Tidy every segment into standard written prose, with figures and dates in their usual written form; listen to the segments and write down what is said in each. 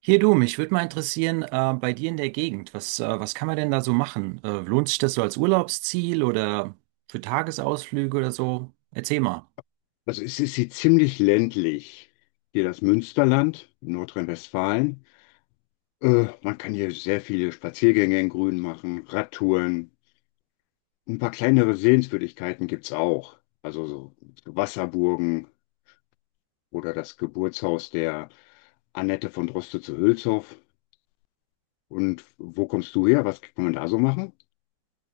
Hier du, mich würde mal interessieren, bei dir in der Gegend, was kann man denn da so machen? Lohnt sich das so als Urlaubsziel oder für Tagesausflüge oder so? Erzähl mal. Also es ist hier ziemlich ländlich. Hier das Münsterland in Nordrhein-Westfalen. Man kann hier sehr viele Spaziergänge im Grün machen, Radtouren. Ein paar kleinere Sehenswürdigkeiten gibt's auch. Also so Wasserburgen oder das Geburtshaus der Annette von Droste zu Hülshoff. Und wo kommst du her? Was kann man da so machen?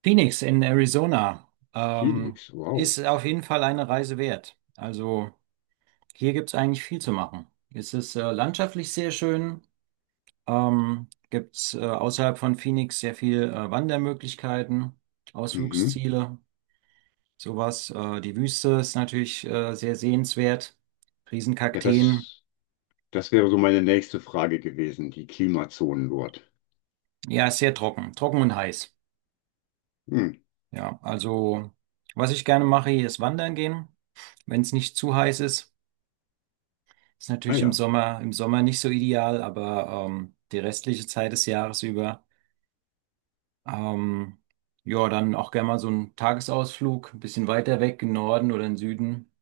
Phoenix in Arizona, ähm, Phoenix, wow. ist auf jeden Fall eine Reise wert. Also hier gibt es eigentlich viel zu machen. Es ist landschaftlich sehr schön, gibt es außerhalb von Phoenix sehr viel Wandermöglichkeiten, Mhm. Ausflugsziele. Sowas. Die Wüste ist natürlich sehr sehenswert. Ja, Riesenkakteen. das wäre so meine nächste Frage gewesen, die Klimazonen dort. Ja, ist sehr trocken. Trocken und heiß. Hm. Ja, also was ich gerne mache, hier ist wandern gehen, wenn es nicht zu heiß ist. Ist Ah natürlich im ja, Sommer, im Sommer nicht so ideal, aber die restliche Zeit des Jahres über. Ähm, ja, dann auch gerne mal so einen Tagesausflug, ein bisschen weiter weg, im Norden oder im Süden.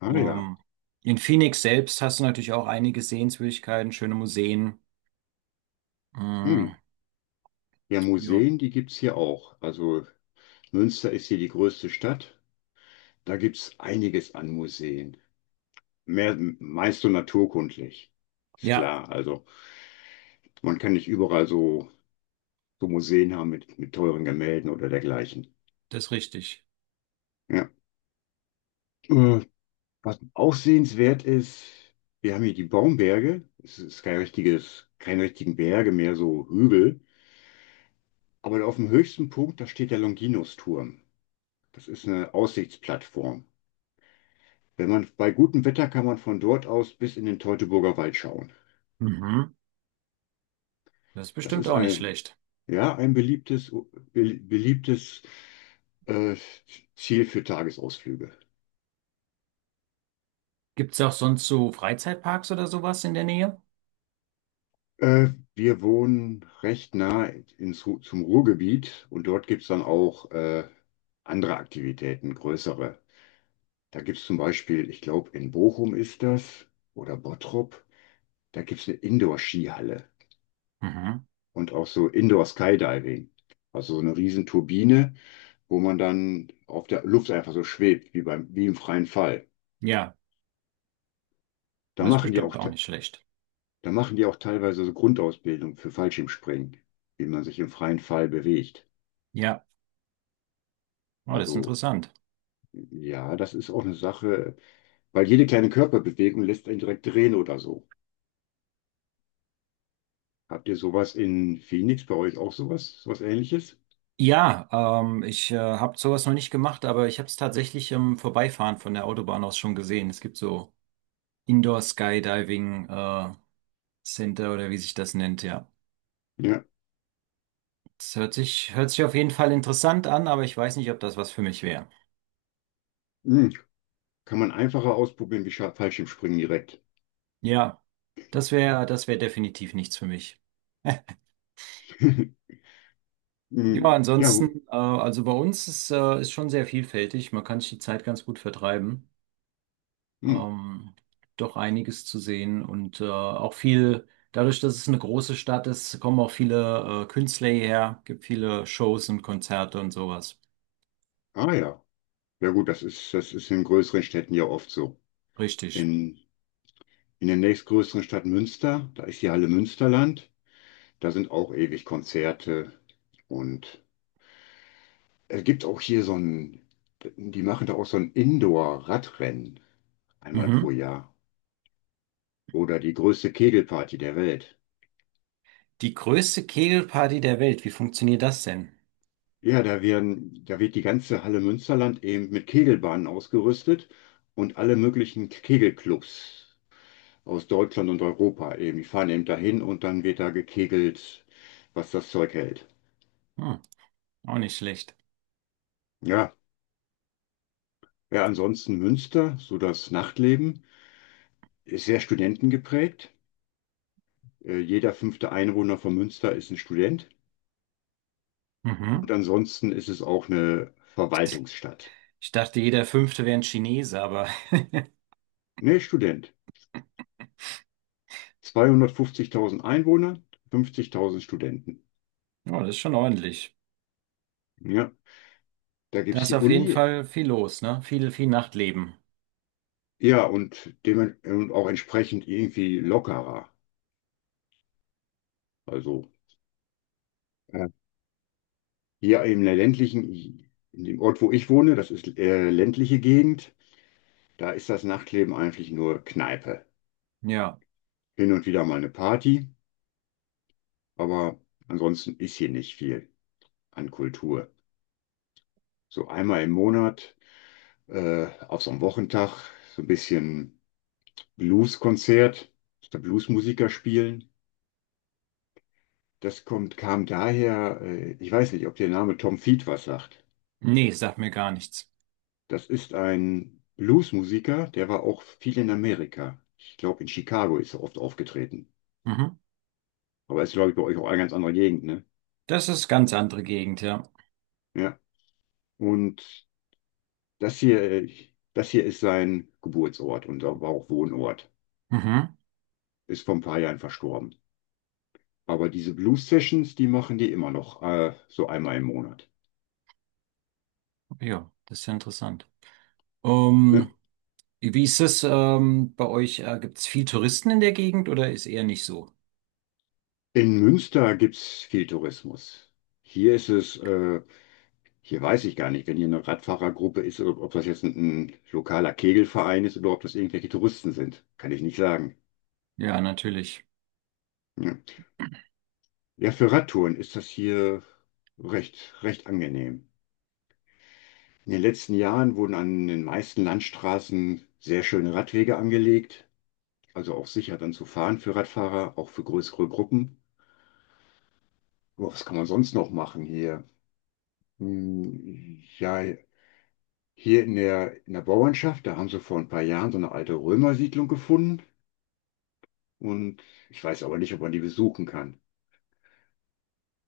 ah ja. Ähm, in Phoenix selbst hast du natürlich auch einige Sehenswürdigkeiten, schöne Museen. Hm. Mm, Ja, ja. Museen, die gibt's hier auch. Also Münster ist hier die größte Stadt. Da gibt's einiges an Museen. Mehr, meist so naturkundlich. Ist Ja, klar. Also man kann nicht überall so Museen haben mit teuren Gemälden oder dergleichen. das ist richtig. Ja. Äh, Was auch sehenswert ist, wir haben hier die Baumberge. Es ist kein richtiges, keine richtigen Berge mehr, so Hügel. Aber auf dem höchsten Punkt, da steht der Longinus-Turm. Das ist eine Aussichtsplattform. Wenn man bei gutem Wetter kann man von dort aus bis in den Teutoburger Wald schauen. Mhm. Das ist Das bestimmt ist auch nicht ein, schlecht. ja, ein beliebtes, beliebtes äh, Ziel für Tagesausflüge. Gibt es auch sonst so Freizeitparks oder sowas in der Nähe? Äh, Wir wohnen recht nah zum Ruhrgebiet und dort gibt es dann auch andere Aktivitäten, größere. Da gibt es zum Beispiel, ich glaube, in Bochum ist das oder Bottrop, da gibt es eine Indoor-Skihalle Mhm. und auch so Indoor-Skydiving. Also so eine riesen Turbine, wo man dann auf der Luft einfach so schwebt, wie beim, wie im freien Fall. Ja, Da das ist machen die bestimmt auch, auch te- nicht schlecht. da machen die auch teilweise so Grundausbildung für Fallschirmspringen, wie man sich im freien Fall bewegt. Ja, oh, das ist Also, interessant. ja, das ist auch eine Sache, weil jede kleine Körperbewegung lässt einen direkt drehen oder so. Habt ihr sowas in Phoenix bei euch auch sowas Ähnliches? Ja, ich habe sowas noch nicht gemacht, aber ich habe es tatsächlich im Vorbeifahren von der Autobahn aus schon gesehen. Es gibt so Indoor Skydiving Center oder wie sich das nennt, ja. Ja. Hört sich auf jeden Fall interessant an, aber ich weiß nicht, ob das was für mich wäre. Hm. Kann man einfacher ausprobieren wie Fallschirmspringen direkt. Ja, das wäre definitiv nichts für mich. Ja, Hm. Ja, ansonsten, also bei uns ist schon sehr vielfältig. Man kann sich die Zeit ganz gut vertreiben. hm. Ähm, Doch einiges zu sehen und auch viel, dadurch, dass es eine große Stadt ist, kommen auch viele Künstler hierher, gibt viele Shows und Konzerte und sowas. Ah ja. Ja gut, das ist in größeren Städten ja oft so. Richtig. in, in der nächstgrößeren Stadt Münster. Da ist die Halle Münsterland. Da sind auch ewig Konzerte. Und es gibt auch hier die machen da auch so ein Indoor-Radrennen einmal pro Mhm. Jahr. Oder die größte Kegelparty der Welt. Die größte Kegelparty der Welt, wie funktioniert das denn? Ja, da wird die ganze Halle Münsterland eben mit Kegelbahnen ausgerüstet und alle möglichen Kegelclubs aus Deutschland und Europa eben. Die fahren eben dahin und dann wird da gekegelt, was das Zeug hält. Hm, auch nicht schlecht. Ja, ja, ansonsten Münster, so das Nachtleben, ist sehr studentengeprägt. Jeder fünfte Einwohner von Münster ist ein Student. Mhm. Und ansonsten ist es auch eine Verwaltungsstadt. Ich dachte, jeder Fünfte wäre ein Chinese, aber Nee, Student. 250.000 Einwohner, 50.000 Studenten. ja, das ist schon ordentlich. Ja, da Da gibt es ist die auf jeden Uni. Fall viel los, ne? Viel Nachtleben. Ja, und auch entsprechend irgendwie lockerer. Also äh, hier in der ländlichen, in dem Ort, wo ich wohne, das ist ländliche Gegend, da ist das Nachtleben eigentlich nur Kneipe. Ja, Hin und wieder mal eine Party, aber ansonsten ist hier nicht viel an Kultur. So einmal im Monat, auf so einem Wochentag, so ein bisschen Blueskonzert, da Bluesmusiker spielen. Das kommt, kam daher, ich weiß nicht, ob der Name Tom Feet was sagt. nee, sagt mir gar nichts. Das ist ein Bluesmusiker, der war auch viel in Amerika. Ich glaube, in Chicago ist er oft aufgetreten. Mhm. Aber ist, glaube ich, bei euch auch eine ganz andere Gegend, ne? Das ist ganz andere Gegend, ja. Ja. Und Das hier, das hier ist sein Geburtsort und auch war auch Wohnort. Mhm. Ist vor ein paar Jahren verstorben. Aber diese Blues Sessions, die machen die immer noch, so einmal im Monat. Ja, das ist ja interessant. Ähm, Ne? Wie ist es bei euch? Gibt es viel Touristen in der Gegend oder ist eher nicht so? In Münster gibt's viel Tourismus. Hier ist es, hier weiß ich gar nicht, wenn hier eine Radfahrergruppe ist, ob das jetzt ein lokaler Kegelverein ist oder ob das irgendwelche Touristen sind. Kann ich nicht sagen. Ja, natürlich. Ne? Ja, für Radtouren ist das hier recht, recht angenehm. In den letzten Jahren wurden an den meisten Landstraßen sehr schöne Radwege angelegt, also auch sicher dann zu fahren für Radfahrer, auch für größere Gruppen. Aber was kann man sonst noch machen hier? Hm, ja, hier in der Bauernschaft, da haben sie vor ein paar Jahren so eine alte Römersiedlung gefunden und ich weiß aber nicht, ob man die besuchen kann.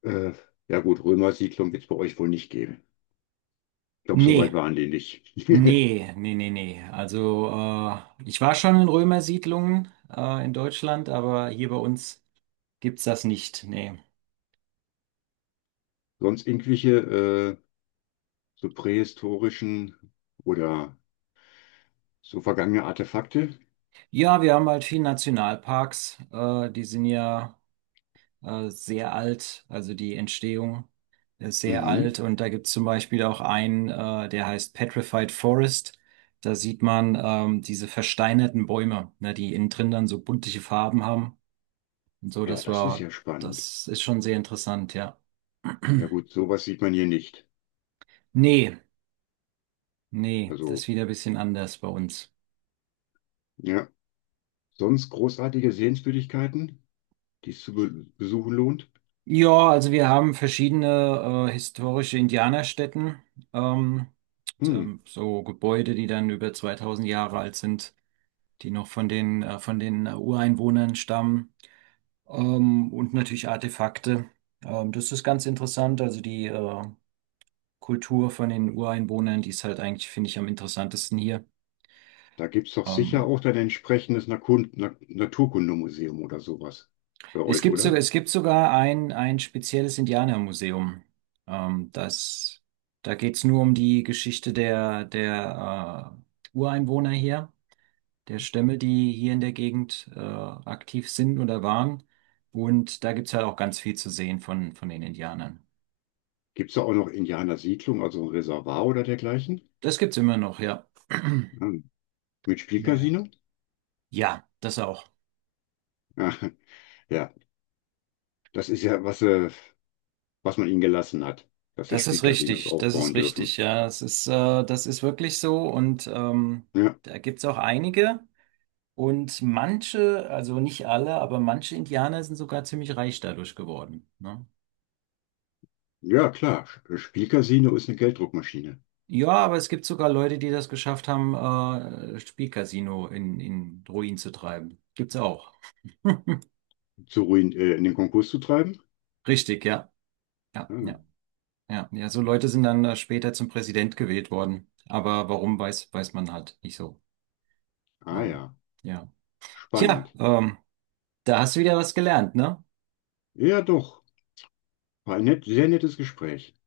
Äh, ja gut, Römersiedlung wird es bei euch wohl nicht geben. Ich glaube, so weit Nee, waren die nicht. nee, nee, nee, nee. Also ich war schon in Römersiedlungen in Deutschland, aber hier bei uns gibt's das nicht. Nee. Sonst irgendwelche so prähistorischen oder so vergangene Artefakte? Ja, wir haben halt viele Nationalparks. Die sind ja sehr alt, also die Entstehung ist sehr Mhm. alt und da gibt es zum Beispiel auch einen, der heißt Petrified Forest. Da sieht man diese versteinerten Bäume, ne, die innen drin dann so buntliche Farben haben. Und so, Ja, das das ist ja war, spannend. das ist schon sehr interessant, ja. Ja gut, sowas sieht man hier nicht. Nee, nee, das Also, ist wieder ein bisschen anders bei uns. ja. Sonst großartige Sehenswürdigkeiten, die es zu be besuchen lohnt? Ja, also wir haben verschiedene historische Indianerstätten, ähm, Hm. So Gebäude, die dann über 2000 Jahre alt sind. Die noch von den Ureinwohnern stammen. Und natürlich Artefakte. Das ist ganz interessant. Also die Kultur von den Ureinwohnern, die ist halt eigentlich, finde ich, am interessantesten hier. Da gibt es doch sicher Ähm, auch dann entsprechendes Naturkundemuseum oder sowas bei euch, oder? es gibt sogar ein spezielles Indianermuseum. Ähm, das, da geht's nur um die Geschichte der Ureinwohner hier. Der Stämme, die hier in der Gegend aktiv sind oder waren. Und da gibt's halt auch ganz viel zu sehen von den Indianern. Gibt es da auch noch Indianersiedlung, also ein Reservoir oder dergleichen? Das gibt's immer noch, ja. Hm. Mit Ja, ja. Spielcasino? Ja, das auch. Ah, ja, das ist ja, was man ihnen gelassen hat, dass sie Spielcasinos Das ist aufbauen richtig, dürfen. ja. Das ist wirklich so und Ja. da gibt's auch einige. Und manche, also nicht alle, aber manche Indianer sind sogar ziemlich reich dadurch geworden. Ne? Ja, klar. Spielcasino ist eine Gelddruckmaschine. Ja, aber es gibt sogar Leute, die das geschafft haben, Spielcasino in Ruin zu treiben. Gibt's auch. Zu ruin in den Konkurs zu treiben? Richtig, ja. Ja, Hm. ja, ja. Ja, so Leute sind dann später zum Präsident gewählt worden. Aber warum, weiß man halt nicht so. Ah Ähm, ja, ja. Tja, spannend. Da hast du wieder was gelernt, ne? Ja, doch. War ein sehr nettes Gespräch.